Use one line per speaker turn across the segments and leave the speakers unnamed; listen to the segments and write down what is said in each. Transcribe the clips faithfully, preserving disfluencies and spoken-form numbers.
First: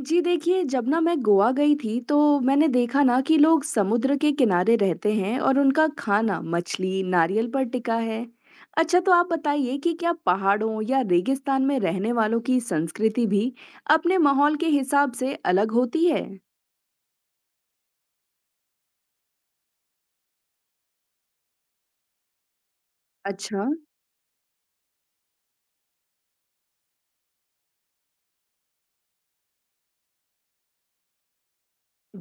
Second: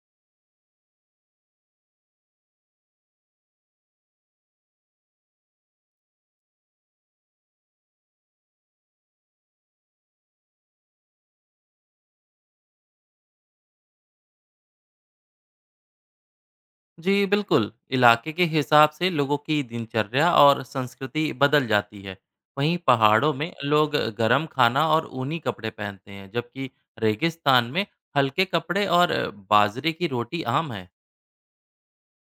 जी देखिए, जब ना मैं गोवा गई थी तो मैंने देखा ना कि लोग समुद्र के किनारे रहते हैं और उनका खाना मछली, नारियल पर टिका है। अच्छा तो आप बताइए कि क्या पहाड़ों या रेगिस्तान में रहने वालों की संस्कृति भी अपने माहौल के हिसाब से अलग होती है?
जी बिल्कुल, इलाके के हिसाब से लोगों की दिनचर्या और संस्कृति बदल जाती है। वहीं पहाड़ों अच्छा में
अच्छा।
लोग गर्म खाना और ऊनी कपड़े पहनते हैं, जबकि रेगिस्तान में हल्के कपड़े और बाजरे की रोटी आम है।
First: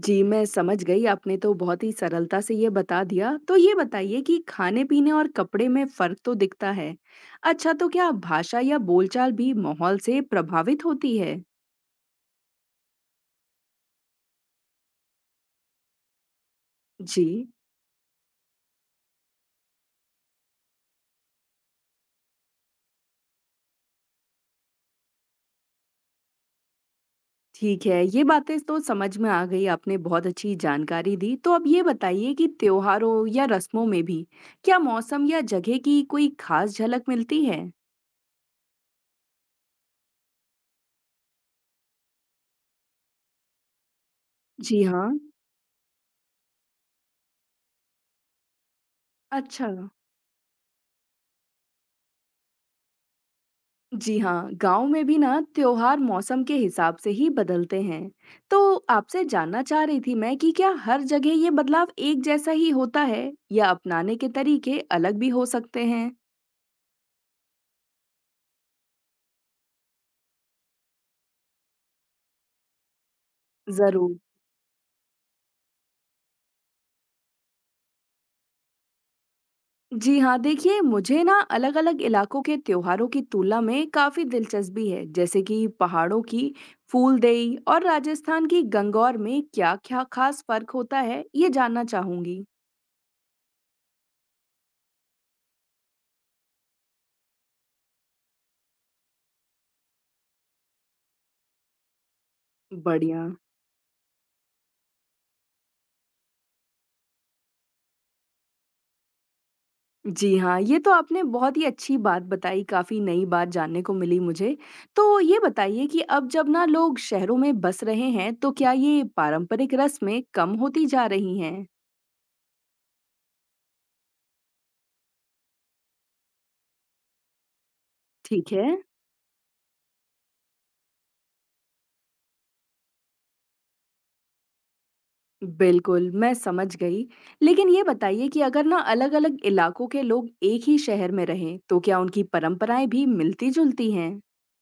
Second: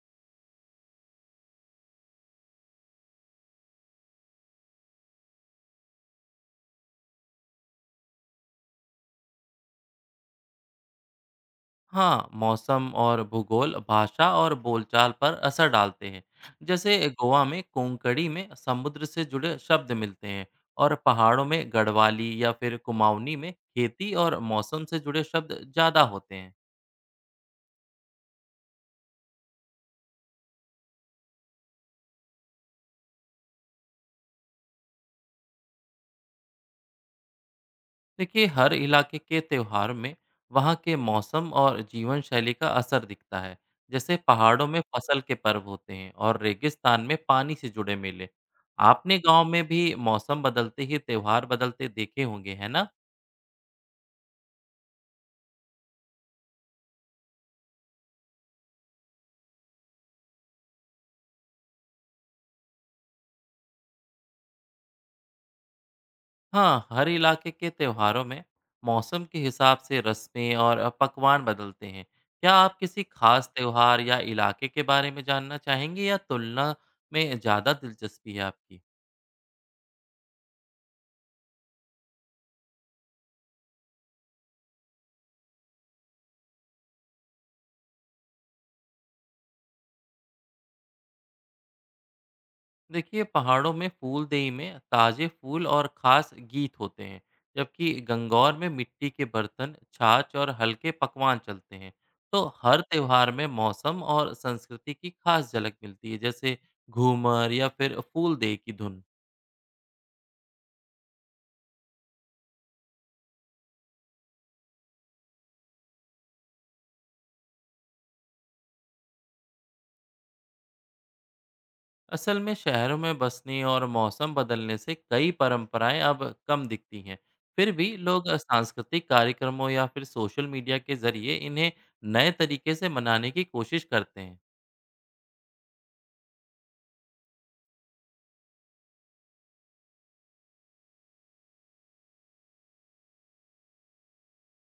जी मैं समझ गई। आपने तो बहुत ही सरलता से ये बता दिया। तो ये बताइए कि खाने-पीने और कपड़े में फर्क तो दिखता है। अच्छा तो क्या भाषा या बोलचाल भी माहौल से प्रभावित होती है?
हाँ, मौसम और भूगोल भाषा और बोलचाल पर असर डालते हैं। जैसे गोवा
जी।
में कोंकणी में समुद्र से जुड़े शब्द मिलते हैं, और पहाड़ों में गढ़वाली या फिर कुमाऊनी में खेती और मौसम से जुड़े शब्द ज़्यादा होते हैं।
ठीक है, ये बातें तो समझ में आ गई, आपने बहुत अच्छी जानकारी दी। तो अब ये बताइए कि त्योहारों या रस्मों में भी क्या मौसम या जगह की कोई खास झलक मिलती है?
देखिए, हर इलाके के त्यौहार में वहाँ के मौसम और जीवन शैली का असर दिखता है। जैसे पहाड़ों में
जी हाँ।
फसल के पर्व होते हैं और रेगिस्तान में पानी से जुड़े मेले। आपने गांव में
अच्छा।
भी मौसम बदलते ही त्यौहार बदलते देखे होंगे, है ना।
जी हाँ, गाँव में भी ना त्योहार मौसम के हिसाब से ही बदलते हैं। तो आपसे जानना चाह रही थी मैं कि क्या हर जगह ये बदलाव एक जैसा ही होता है या अपनाने के तरीके अलग भी हो सकते हैं?
हाँ, हर इलाके के त्योहारों में मौसम के हिसाब से रस्में और पकवान बदलते हैं। क्या आप किसी खास त्योहार
ज़रूर।
या इलाके के बारे में जानना चाहेंगे, या तुलना में ज़्यादा दिलचस्पी है आपकी।
जी हाँ देखिए मुझे ना अलग अलग इलाकों के त्योहारों की तुलना में काफी दिलचस्पी है, जैसे कि पहाड़ों की फूलदेई और राजस्थान की गंगौर में क्या क्या खास फर्क होता है ये जानना चाहूंगी।
देखिए, पहाड़ों में फूलदेई में ताजे फूल और खास गीत होते हैं, जबकि गंगौर में मिट्टी के बर्तन, छाछ और हल्के पकवान चलते हैं। तो हर
बढ़िया।
त्योहार में मौसम और संस्कृति की खास झलक मिलती है, जैसे घूमर या फिर फूलदेई की धुन।
जी हाँ, ये तो आपने बहुत ही अच्छी बात बताई, काफी नई बात जानने को मिली मुझे। तो ये बताइए कि अब जब ना लोग शहरों में बस रहे हैं तो क्या ये पारंपरिक रस्में कम होती जा रही हैं?
असल में शहरों में बसने और मौसम बदलने से कई परंपराएं अब कम दिखती हैं। फिर भी लोग
ठीक है।
सांस्कृतिक कार्यक्रमों या फिर सोशल मीडिया के जरिए इन्हें नए तरीके से मनाने की कोशिश करते हैं।
बिल्कुल, मैं समझ गई। लेकिन ये बताइए कि अगर ना अलग-अलग इलाकों के लोग एक ही शहर में रहें, तो क्या उनकी परंपराएँ भी मिलती-जुलती हैं?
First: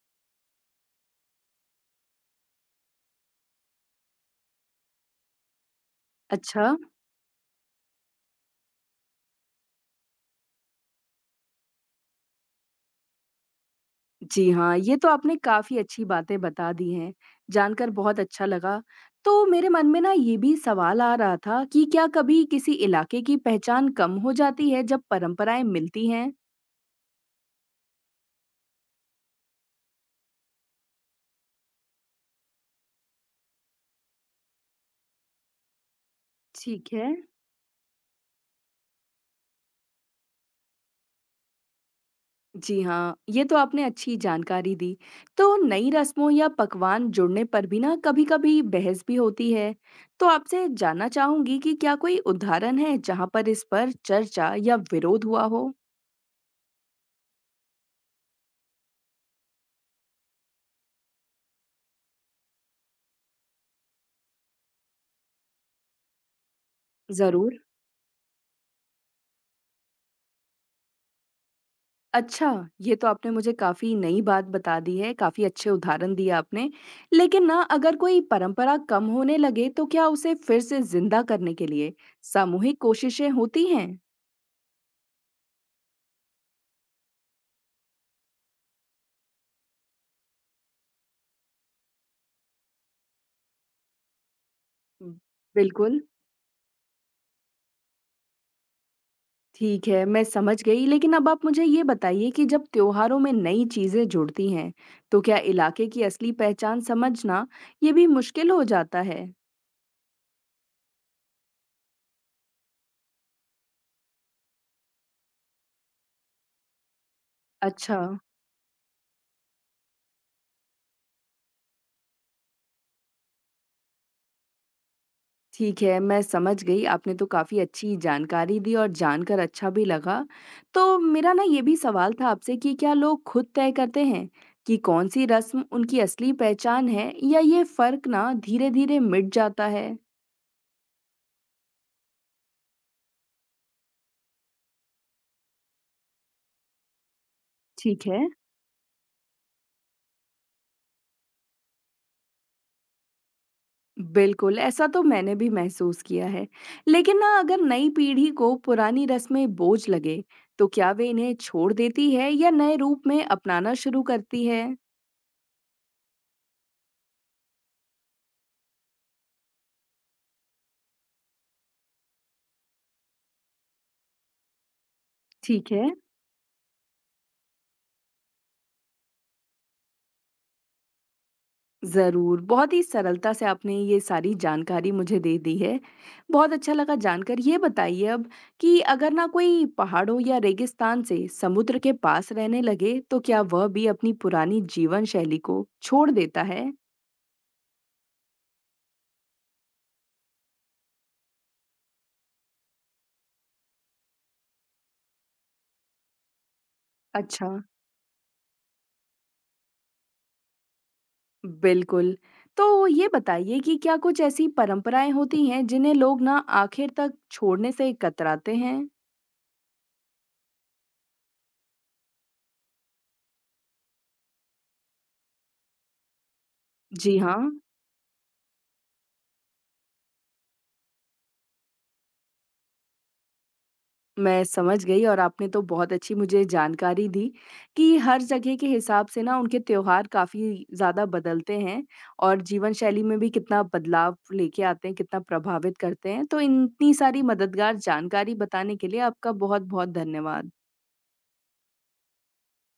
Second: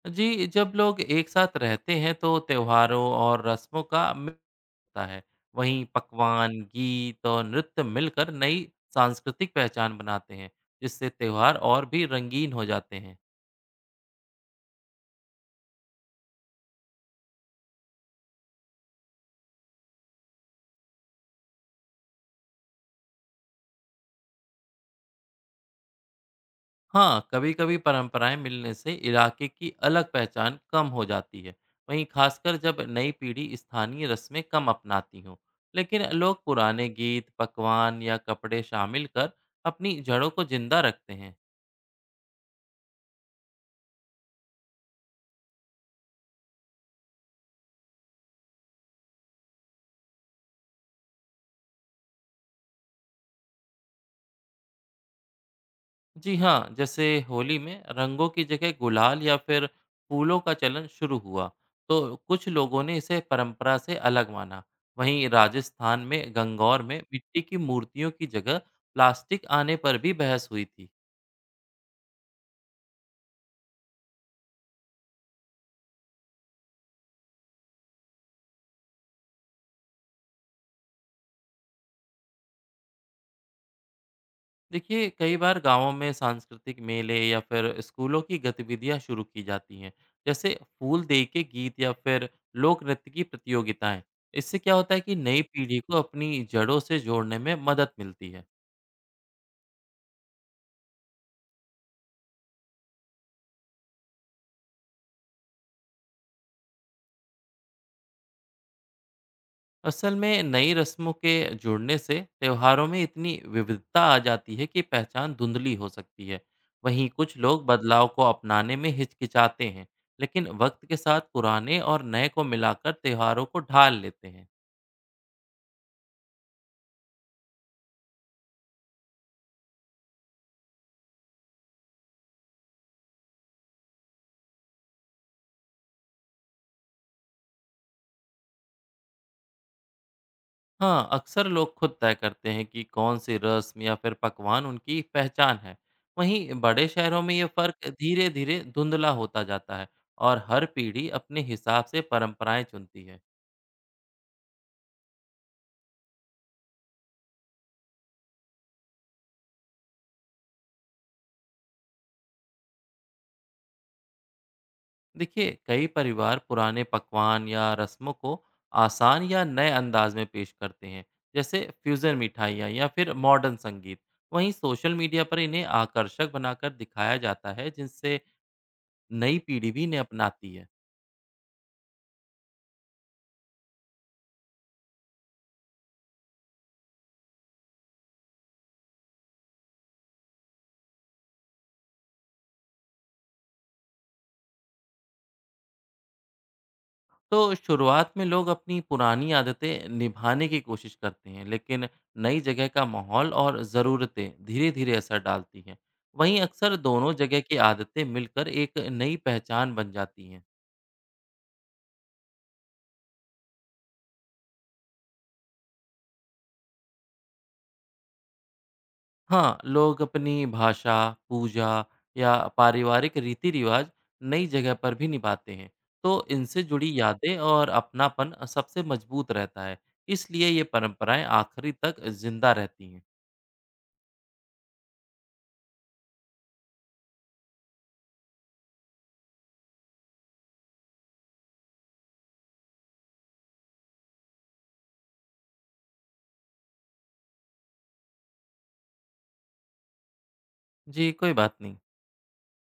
जी, जब लोग एक साथ रहते हैं तो त्योहारों और रस्मों का मिल होता है। वहीं पकवान,
अच्छा।
गीत और नृत्य मिलकर नई सांस्कृतिक पहचान बनाते हैं, जिससे त्योहार और भी रंगीन हो जाते हैं।
जी हाँ, ये तो आपने काफ़ी अच्छी बातें बता दी हैं, जानकर बहुत अच्छा लगा। तो मेरे मन में ना ये भी सवाल आ रहा था कि क्या कभी किसी इलाके की पहचान कम हो जाती है जब परंपराएँ मिलती हैं?
हाँ, कभी-कभी परंपराएं मिलने से इलाके की अलग पहचान कम हो जाती है। वहीं खासकर जब नई पीढ़ी स्थानीय रस्में कम अपनाती हो। लेकिन लोग पुराने
ठीक है।
गीत, पकवान या कपड़े शामिल कर अपनी जड़ों को जिंदा रखते हैं।
जी हाँ, ये तो आपने अच्छी जानकारी दी। तो नई रस्मों या पकवान जुड़ने पर भी ना कभी-कभी बहस भी होती है। तो आपसे जानना चाहूँगी कि क्या कोई उदाहरण है जहाँ पर इस पर चर्चा या विरोध हुआ हो?
जी हाँ, जैसे होली में रंगों की जगह गुलाल या फिर फूलों का चलन शुरू हुआ, तो कुछ लोगों ने इसे परंपरा से अलग माना। वहीं राजस्थान में गंगौर में मिट्टी की
ज़रूर।
मूर्तियों की जगह प्लास्टिक आने पर भी बहस हुई थी।
अच्छा, ये तो आपने मुझे काफ़ी नई बात बता दी है, काफ़ी अच्छे उदाहरण दिए आपने। लेकिन ना अगर कोई परंपरा कम होने लगे तो क्या उसे फिर से जिंदा करने के लिए सामूहिक कोशिशें होती हैं?
देखिए, कई बार गांवों में सांस्कृतिक मेले या फिर स्कूलों की गतिविधियां शुरू की जाती हैं। जैसे फूल दे के गीत या फिर लोक नृत्य की प्रतियोगिताएं। इससे क्या होता है कि नई पीढ़ी को
बिल्कुल।
अपनी जड़ों से जोड़ने में मदद मिलती है।
ठीक है, मैं समझ गई, लेकिन अब आप मुझे ये बताइए कि जब त्योहारों में नई चीज़ें जुड़ती हैं, तो क्या इलाके की असली पहचान समझना ये भी मुश्किल हो जाता है?
असल में नई रस्मों के जुड़ने से त्योहारों में इतनी विविधता आ जाती है कि पहचान धुंधली हो सकती है। वहीं कुछ लोग
अच्छा।
बदलाव को अपनाने में हिचकिचाते हैं, लेकिन वक्त के साथ पुराने और नए को मिलाकर त्योहारों को ढाल लेते हैं।
ठीक है, मैं समझ गई। आपने तो काफ़ी अच्छी जानकारी दी और जानकर अच्छा भी लगा। तो मेरा ना ये भी सवाल था आपसे कि क्या लोग खुद तय करते हैं कि कौन-सी रस्म उनकी असली पहचान है या ये फ़र्क ना धीरे-धीरे मिट जाता है?
हाँ, अक्सर लोग खुद तय करते हैं कि कौन सी रस्म या फिर पकवान उनकी पहचान है। वहीं बड़े शहरों में ये फर्क
ठीक है।
धीरे धीरे धुंधला होता जाता है, और हर पीढ़ी अपने हिसाब से परंपराएं चुनती है।
बिल्कुल, ऐसा तो मैंने भी महसूस किया है। लेकिन ना अगर नई पीढ़ी को पुरानी रस्में बोझ लगे, तो क्या वे इन्हें छोड़ देती है या नए रूप में अपनाना शुरू करती है?
देखिए, कई परिवार पुराने पकवान या रस्मों को आसान या नए अंदाज में पेश करते हैं, जैसे फ्यूजन मिठाइयाँ या फिर मॉडर्न संगीत। वहीं सोशल मीडिया पर इन्हें
ठीक है।
आकर्षक बनाकर दिखाया जाता है, जिनसे नई पीढ़ी भी इन्हें अपनाती है।
ज़रूर, बहुत ही सरलता से आपने ये सारी जानकारी मुझे दे दी है। बहुत अच्छा लगा जानकर। ये बताइए अब कि अगर ना कोई पहाड़ों या रेगिस्तान से समुद्र के पास रहने लगे, तो क्या वह भी अपनी पुरानी जीवन शैली को छोड़ देता है?
तो शुरुआत में लोग अपनी पुरानी आदतें निभाने की कोशिश करते हैं, लेकिन नई जगह का माहौल और ज़रूरतें धीरे धीरे असर डालती हैं। वहीं अक्सर दोनों जगह
अच्छा।
की आदतें मिलकर एक नई पहचान बन जाती हैं।
बिल्कुल। तो ये बताइए कि क्या कुछ ऐसी परंपराएँ होती हैं जिन्हें लोग ना आखिर तक छोड़ने से कतराते हैं?
हाँ, लोग अपनी भाषा, पूजा या पारिवारिक रीति-रिवाज नई जगह पर भी निभाते हैं। तो इनसे जुड़ी
जी
यादें
हाँ,
और अपनापन अ, सबसे मजबूत रहता है। इसलिए ये परंपराएं आखिरी तक जिंदा रहती हैं।
मैं समझ गई, और आपने तो बहुत अच्छी मुझे जानकारी दी कि हर जगह के हिसाब से ना उनके त्योहार काफ़ी ज़्यादा बदलते हैं और जीवन शैली में भी कितना बदलाव लेके आते हैं, कितना प्रभावित करते हैं। तो इतनी सारी मददगार जानकारी बताने के लिए आपका बहुत-बहुत धन्यवाद।
जी, कोई बात नहीं।